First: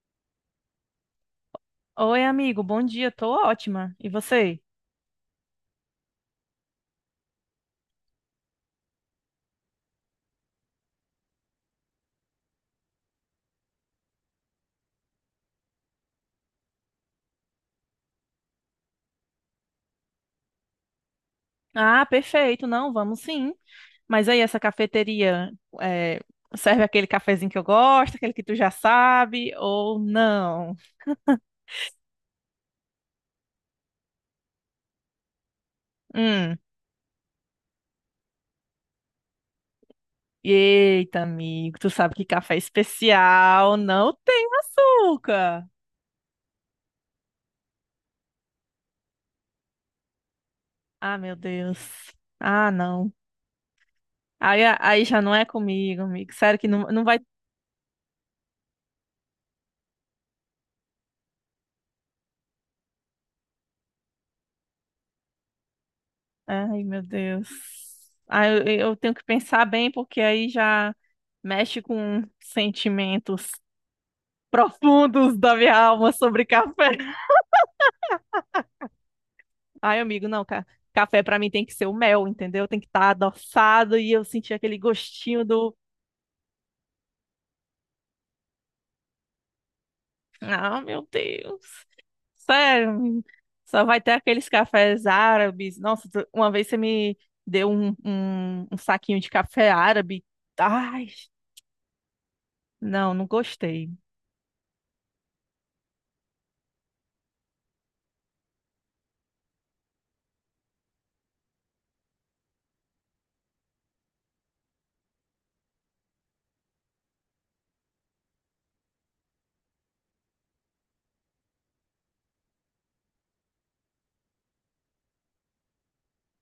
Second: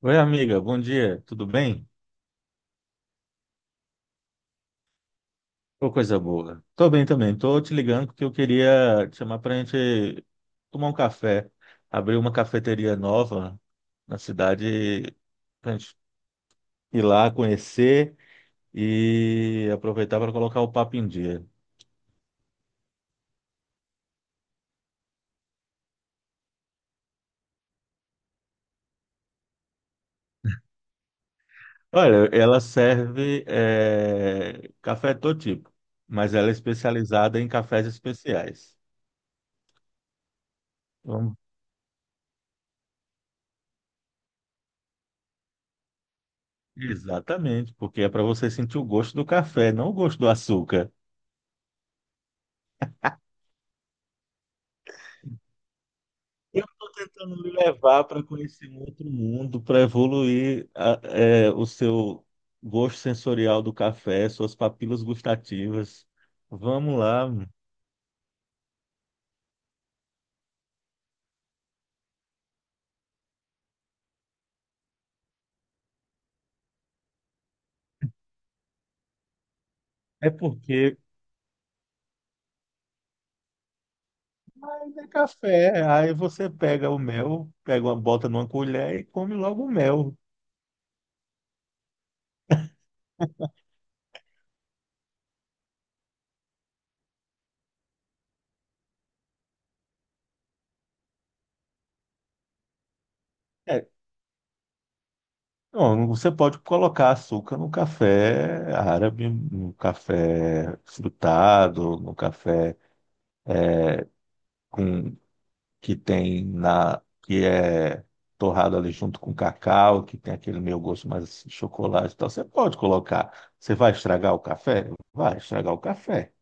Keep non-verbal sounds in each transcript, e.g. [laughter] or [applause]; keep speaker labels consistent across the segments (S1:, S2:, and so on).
S1: Oi, amiga, bom dia, tudo bem?
S2: Oi, amigo, bom dia, tô ótima. E você?
S1: Ô, coisa boa. Tô bem também, tô te ligando porque eu queria te chamar pra gente tomar um café. Abrir uma cafeteria nova na cidade pra gente ir lá conhecer e aproveitar para colocar o papo em dia.
S2: Ah, perfeito, não, vamos sim. Mas aí, essa cafeteria é, serve aquele cafezinho que eu gosto, aquele que tu já sabe, ou não?
S1: Olha, ela serve café de todo tipo, mas ela é
S2: Hum,
S1: especializada em cafés especiais.
S2: eita,
S1: Vamos-
S2: amigo, tu sabe que café especial não tem açúcar.
S1: Exatamente, porque é para você sentir o gosto do café, não o gosto do açúcar.
S2: Ah, meu Deus. Ah, não. Aí já não é comigo, amigo. Sério
S1: Eu
S2: que não,
S1: estou
S2: não vai.
S1: tentando me levar para conhecer um outro mundo, para evoluir o seu gosto sensorial do café, suas papilas gustativas.
S2: Ai,
S1: Vamos
S2: meu
S1: lá.
S2: Deus. Ah, eu tenho que pensar bem, porque aí já mexe com sentimentos profundos da minha alma sobre café. [laughs] Ai, amigo,
S1: É
S2: não,
S1: porque
S2: café pra mim tem que ser o mel, entendeu? Tem que estar adoçado e eu sentir aquele
S1: ainda é
S2: gostinho do.
S1: café, aí você pega o mel, pega uma, bota numa colher e come logo o mel.
S2: Ah, meu Deus. Sério, menino. Só vai ter aqueles cafés árabes. Nossa, uma vez você me deu um saquinho de café árabe. Ai, não, não
S1: É,
S2: gostei.
S1: não, você pode colocar açúcar no café árabe, no café frutado, no café com que tem na que é torrado ali junto com cacau, que tem aquele meio gosto mais assim, de chocolate e tal. Você pode colocar. Você vai estragar o café? Vai estragar o café,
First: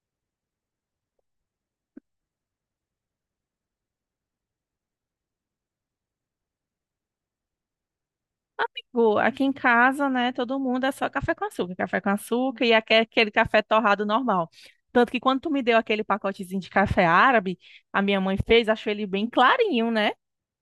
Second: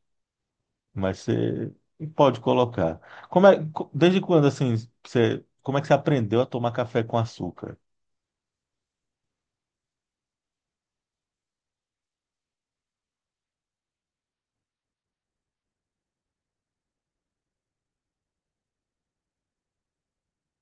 S1: mas você pode colocar. Desde quando assim, você, como é que você aprendeu a tomar café com açúcar?
S2: Aqui em casa, né, todo mundo é só café com açúcar e aquele café torrado normal. Tanto que quando tu me deu aquele pacotezinho de café árabe, a minha mãe fez, achou ele bem clarinho, né?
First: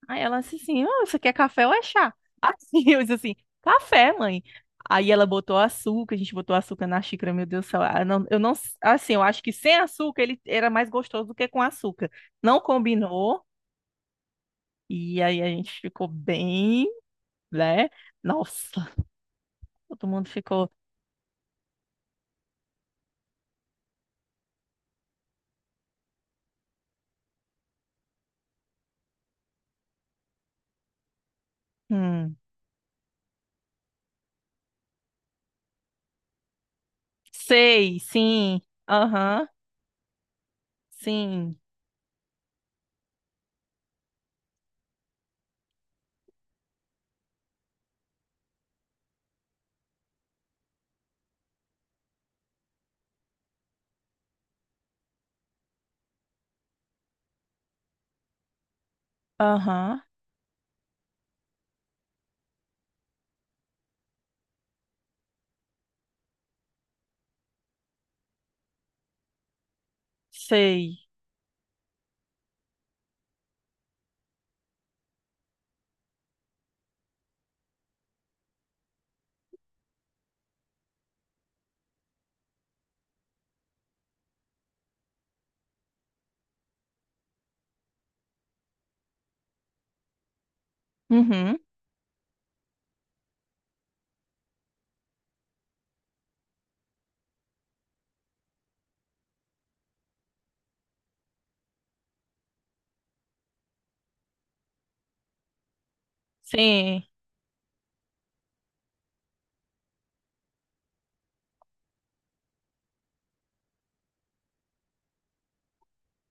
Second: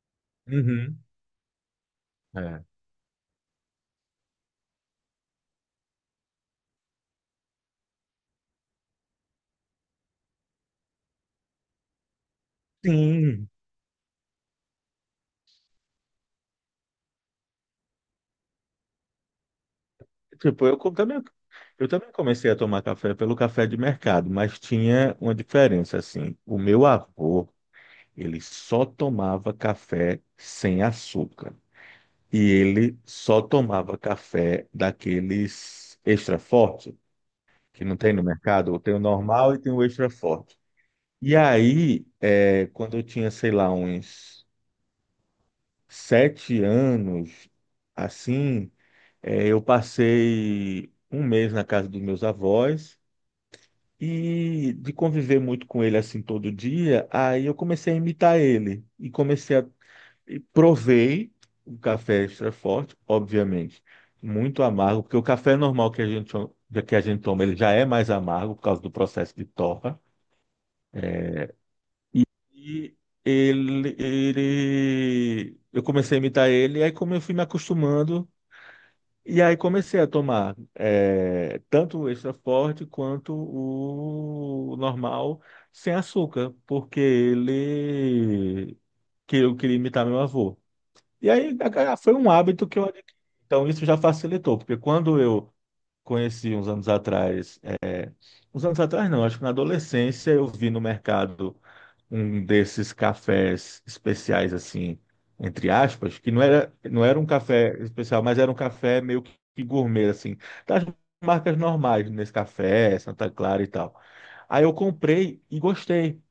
S2: Aí ela disse assim,
S1: Uhum.
S2: oh, isso aqui é café ou é chá?
S1: É.
S2: Assim, [laughs] eu disse assim, café, mãe. Aí ela botou açúcar, a gente botou açúcar na xícara, meu Deus do céu. Eu não, assim, eu acho que sem açúcar ele era mais gostoso do que com açúcar. Não combinou,
S1: Sim,
S2: e aí a gente ficou bem, né? Nossa, todo mundo
S1: tipo,
S2: ficou.
S1: eu também comecei a tomar café pelo café de mercado, mas tinha uma diferença assim. O meu avô ele só tomava café sem açúcar.
S2: Hum.
S1: E ele só tomava café daqueles extra forte, que não
S2: Sei,
S1: tem no
S2: sim.
S1: mercado. Tem o
S2: Aham.
S1: normal e tem o extra forte. E
S2: Sim.
S1: aí, é, quando eu tinha, sei lá, uns sete anos, assim, é, eu passei um mês na casa dos meus avós e de conviver muito com ele assim todo dia, aí eu comecei a imitar ele e comecei a,
S2: Aham.
S1: e provei um café extra forte, obviamente, muito amargo, porque o café normal que que a gente toma, ele já é mais amargo por causa do processo de torra.
S2: Sei.
S1: E ele, eu comecei a imitar ele, e aí como eu fui me acostumando, e aí comecei a tomar tanto o extra forte quanto o normal sem açúcar, porque ele, que eu queria imitar meu avô. E aí
S2: Uhum.
S1: foi um hábito que eu adquiri. Então isso já facilitou, porque quando eu conheci uns anos atrás, é, uns anos atrás não, acho que na adolescência eu vi no mercado um desses cafés especiais assim, entre aspas, que não
S2: Sim.
S1: era um café especial, mas era um café meio que gourmet assim, das marcas normais, Nescafé, Santa Clara e tal. Aí eu comprei e gostei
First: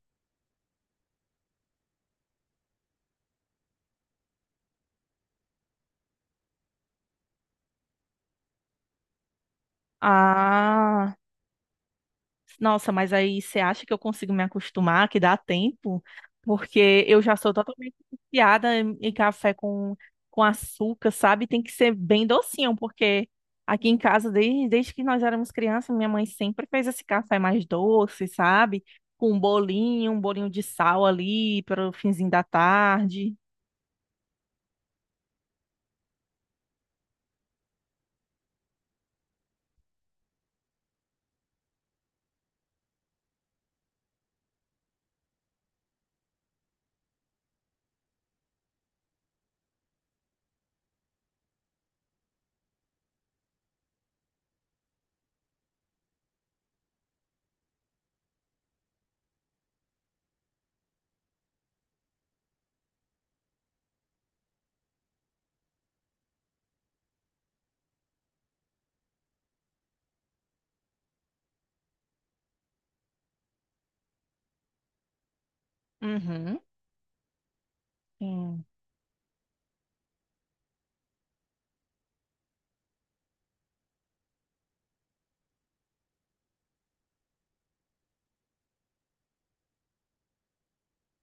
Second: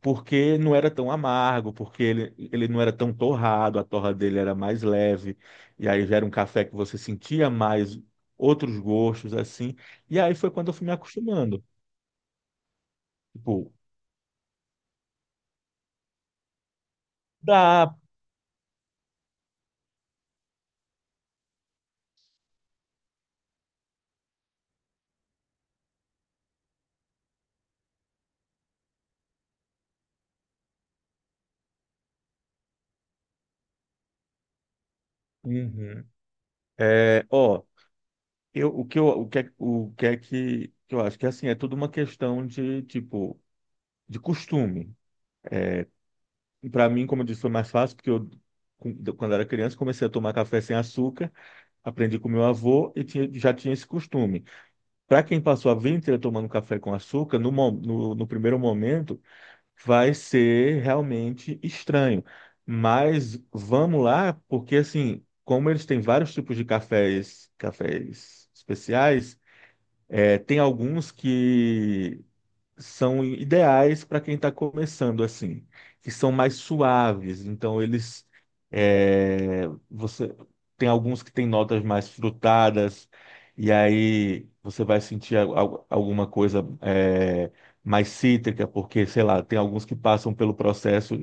S1: porque não era tão amargo, porque ele não era tão torrado, a torra dele era mais leve, e aí já era um café que você sentia mais outros gostos, assim, e aí foi quando eu fui me
S2: Ah.
S1: acostumando.
S2: Nossa, mas aí você
S1: Tipo,
S2: acha que eu consigo me acostumar, que dá tempo? Porque eu já sou totalmente
S1: dá.
S2: viciada em café com açúcar, sabe? Tem que ser bem docinho, porque aqui em casa, desde que nós éramos crianças, minha mãe sempre fez esse café mais doce, sabe? Com um bolinho de sal ali para o finzinho da tarde.
S1: Uhum. É, ó, eu, o que é que eu acho que, assim, é tudo uma questão de, tipo, de costume. Para mim, como eu disse, foi mais fácil, porque eu, quando era criança, comecei a tomar café sem açúcar, aprendi com meu avô e já tinha esse costume. Para quem passou a vida inteira tomando café com açúcar, no primeiro momento vai ser realmente estranho. Mas vamos lá, porque assim, como eles têm vários tipos de cafés, cafés especiais, é, tem alguns que são ideais para quem está começando assim, que são mais
S2: Uhum.
S1: suaves. Então eles
S2: Sim.
S1: é, você tem alguns que têm notas mais frutadas e aí você vai sentir alguma coisa mais cítrica, porque sei lá, tem alguns que passam pelo processo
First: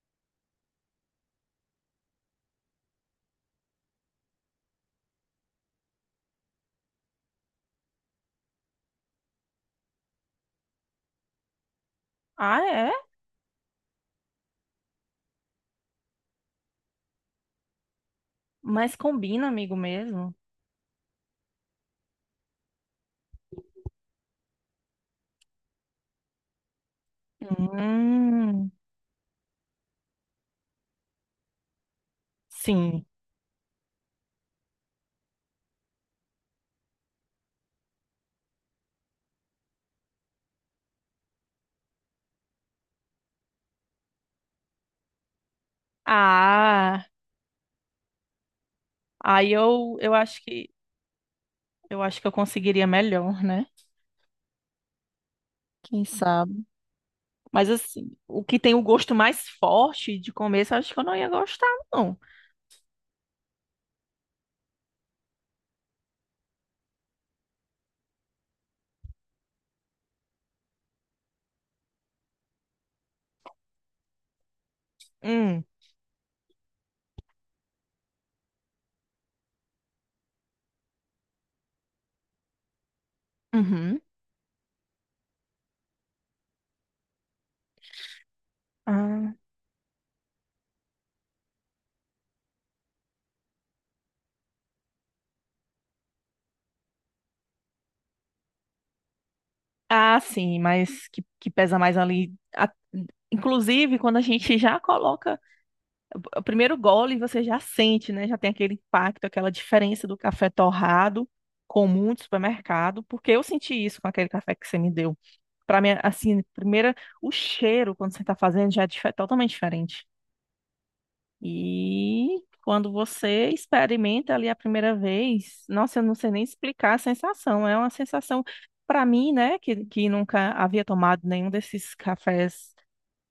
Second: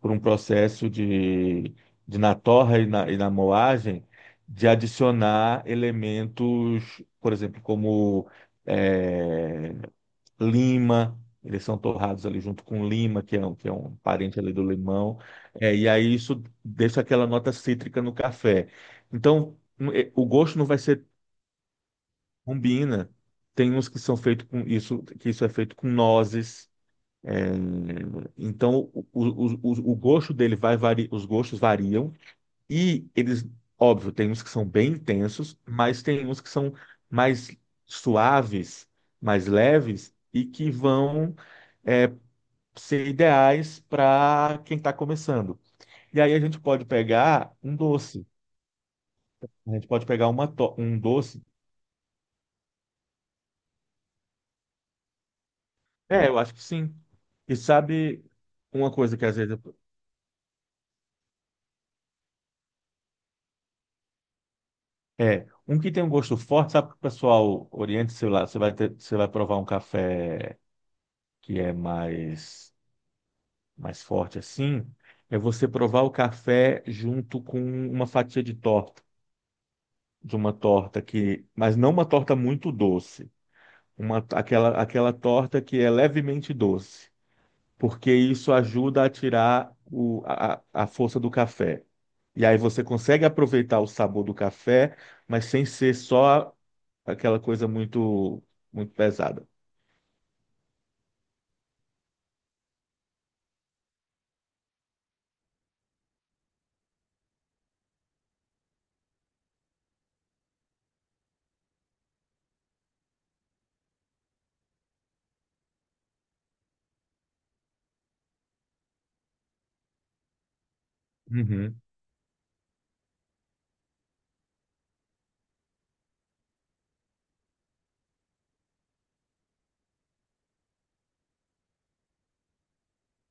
S1: por um processo de na torra e e na moagem de adicionar elementos, por exemplo, como é, lima. Eles são torrados ali
S2: Ah,
S1: junto com
S2: é?
S1: lima, que é um parente ali do limão, é, e aí isso deixa aquela nota cítrica no café.
S2: Mas combina,
S1: Então,
S2: amigo
S1: eh, o
S2: mesmo.
S1: gosto não vai ser, combina. Tem uns que são feitos com isso, que isso é feito com nozes. É,
S2: Hum,
S1: então, o gosto dele vai variar, os gostos variam,
S2: sim.
S1: e eles, óbvio, tem uns que são bem intensos, mas tem uns que são mais suaves, mais leves, e que vão eh, ser ideais para quem está começando. E aí a gente pode
S2: Ah,
S1: pegar um doce,
S2: aí
S1: A gente
S2: eu,
S1: pode
S2: eu
S1: pegar
S2: acho que
S1: um doce.
S2: eu acho que eu conseguiria melhor, né? Quem
S1: É, eu acho que
S2: sabe?
S1: sim. E
S2: Mas assim,
S1: sabe
S2: o que tem o
S1: uma
S2: gosto
S1: coisa que às
S2: mais
S1: vezes
S2: forte de começo, eu acho que eu não ia gostar, não.
S1: é um que tem um gosto forte, sabe que o pessoal oriente, sei lá, você vai ter, você vai provar um café que é mais forte assim, é
S2: Hum,
S1: você provar o café junto com uma fatia de torta, de uma torta que, mas não uma torta muito doce.
S2: uhum.
S1: Uma, aquela torta que é levemente doce, porque isso ajuda a
S2: Ah,
S1: tirar a força do café. E aí você consegue aproveitar o sabor do café, mas sem ser só aquela coisa muito, muito pesada.
S2: ah, sim, mas que pesa mais ali. Inclusive, quando a gente [laughs] já coloca o primeiro gole você já sente, né? Já tem aquele impacto, aquela diferença do café torrado comum de supermercado, porque eu senti isso com aquele café que você me deu. Para mim, assim, primeira, o cheiro quando você está fazendo já é totalmente diferente.
S1: Uhum.
S2: E quando você experimenta ali a primeira vez, nossa, eu não sei nem explicar a sensação. É uma sensação para mim, né, que nunca havia tomado nenhum desses cafés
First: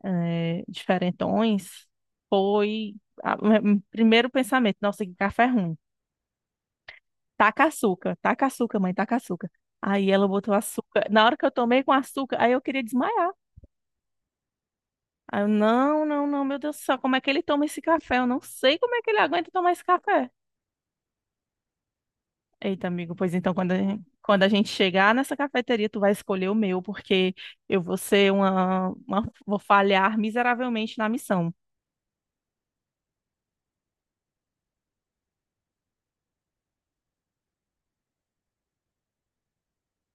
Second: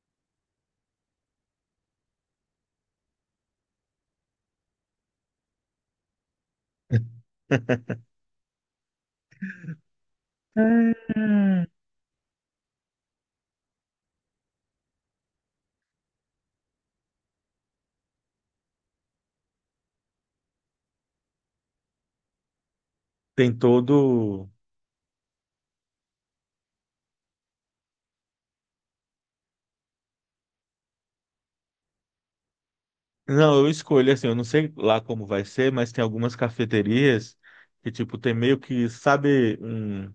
S2: diferentões, foi o primeiro pensamento, nossa, que café ruim. Taca açúcar, mãe, taca açúcar. Aí ela botou açúcar. Na hora que eu tomei com açúcar, aí eu queria desmaiar. Aí eu, não, não, não, meu Deus do céu, como é que ele toma esse café? Eu não sei como é que ele aguenta tomar esse café. Eita, amigo, pois então,
S1: Tem
S2: quando a gente, quando a
S1: todo
S2: gente chegar nessa cafeteria, tu vai escolher o meu, porque eu vou ser uma, vou falhar miseravelmente na missão.
S1: Não, eu escolho assim, eu não sei lá como vai ser, mas tem algumas cafeterias que, tipo, tem meio que, sabe, um,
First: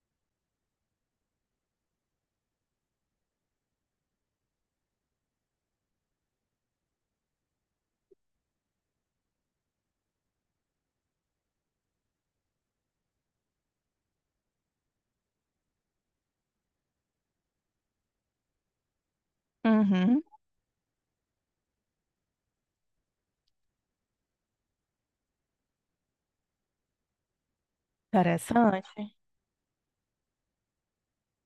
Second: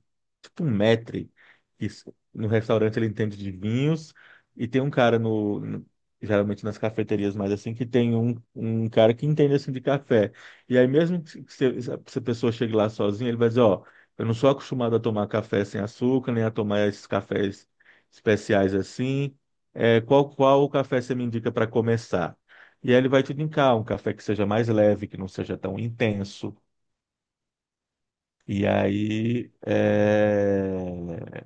S1: tipo um maître, que s- no restaurante ele entende de vinhos, e tem um cara geralmente nas cafeterias mais assim, que tem um cara que entende assim de café. E aí mesmo que se, se a pessoa chegue lá sozinha, ele vai dizer, ó, eu não sou acostumado a tomar café sem açúcar, nem a tomar esses cafés especiais assim. É,
S2: Uhum,
S1: qual café você me indica para começar? E aí ele vai te indicar um café que seja mais leve, que não seja tão intenso. E
S2: interessante.
S1: aí é,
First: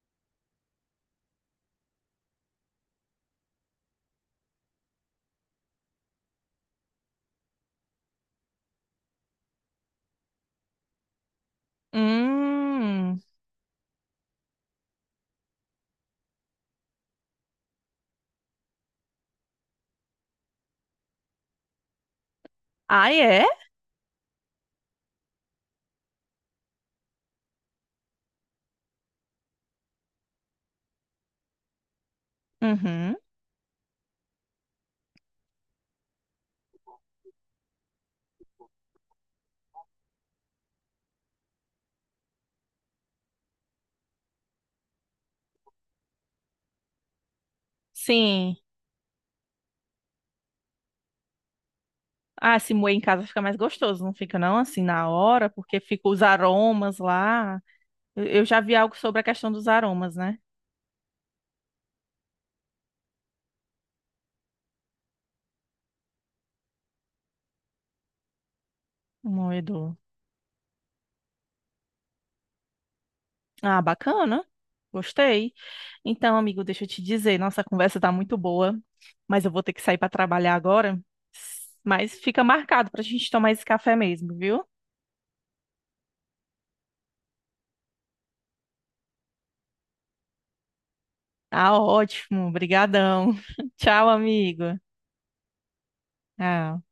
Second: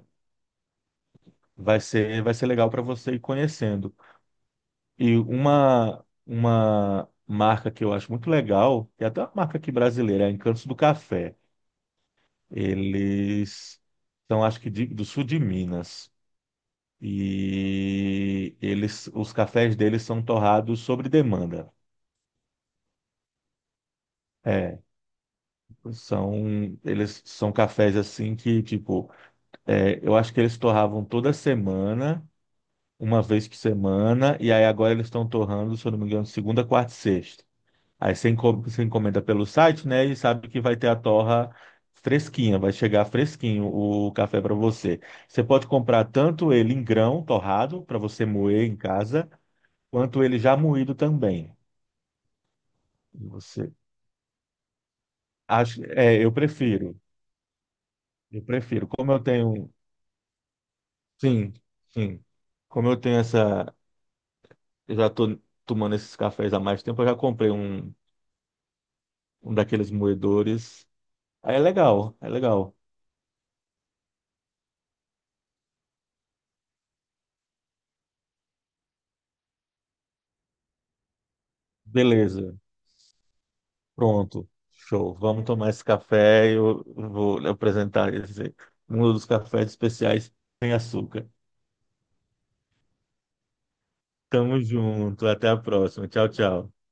S1: vai ser legal para você ir conhecendo. E uma marca que eu acho muito legal, que é até uma marca aqui brasileira, é Encantos do Café.
S2: Hum,
S1: Eles são, acho que, do sul de Minas. E eles, os cafés deles são torrados sobre demanda.
S2: Ah, é?
S1: É, são, eles são cafés assim que, tipo, é, eu acho que eles torravam toda semana,
S2: Uhum.
S1: uma vez por semana, e aí agora eles estão torrando, se eu não me engano, segunda, quarta e sexta. Aí você você encomenda pelo site, né, e sabe que vai ter a torra fresquinha, vai chegar fresquinho o café para você. Você pode comprar tanto ele em grão, torrado, para você
S2: Sim.
S1: moer em casa, quanto ele já moído também.
S2: Ah, se moer em
S1: E
S2: casa fica mais
S1: Você
S2: gostoso, não fica não assim na hora, porque fica os
S1: eu
S2: aromas
S1: prefiro,
S2: lá. Eu,
S1: eu
S2: eu já vi
S1: prefiro.
S2: algo
S1: Como
S2: sobre
S1: eu
S2: a questão dos
S1: tenho,
S2: aromas, né?
S1: sim, sim. Como eu tenho essa Eu já tô tomando esses cafés há mais tempo. Eu já comprei
S2: O
S1: um daqueles
S2: moedor.
S1: moedores. Aí é legal, é legal.
S2: Ah, bacana. Gostei. Então, amigo, deixa eu te dizer, nossa conversa tá muito boa, mas eu vou ter que sair para trabalhar agora. Mas fica
S1: Beleza,
S2: marcado pra gente tomar esse café mesmo,
S1: pronto.
S2: viu?
S1: Show. Vamos tomar esse café. Eu vou lhe apresentar esse, um dos cafés especiais sem açúcar.
S2: Tá ótimo. Obrigadão. [laughs] Tchau,
S1: Tamo
S2: amigo.
S1: junto. Até a próxima. Tchau, tchau.
S2: Tchau.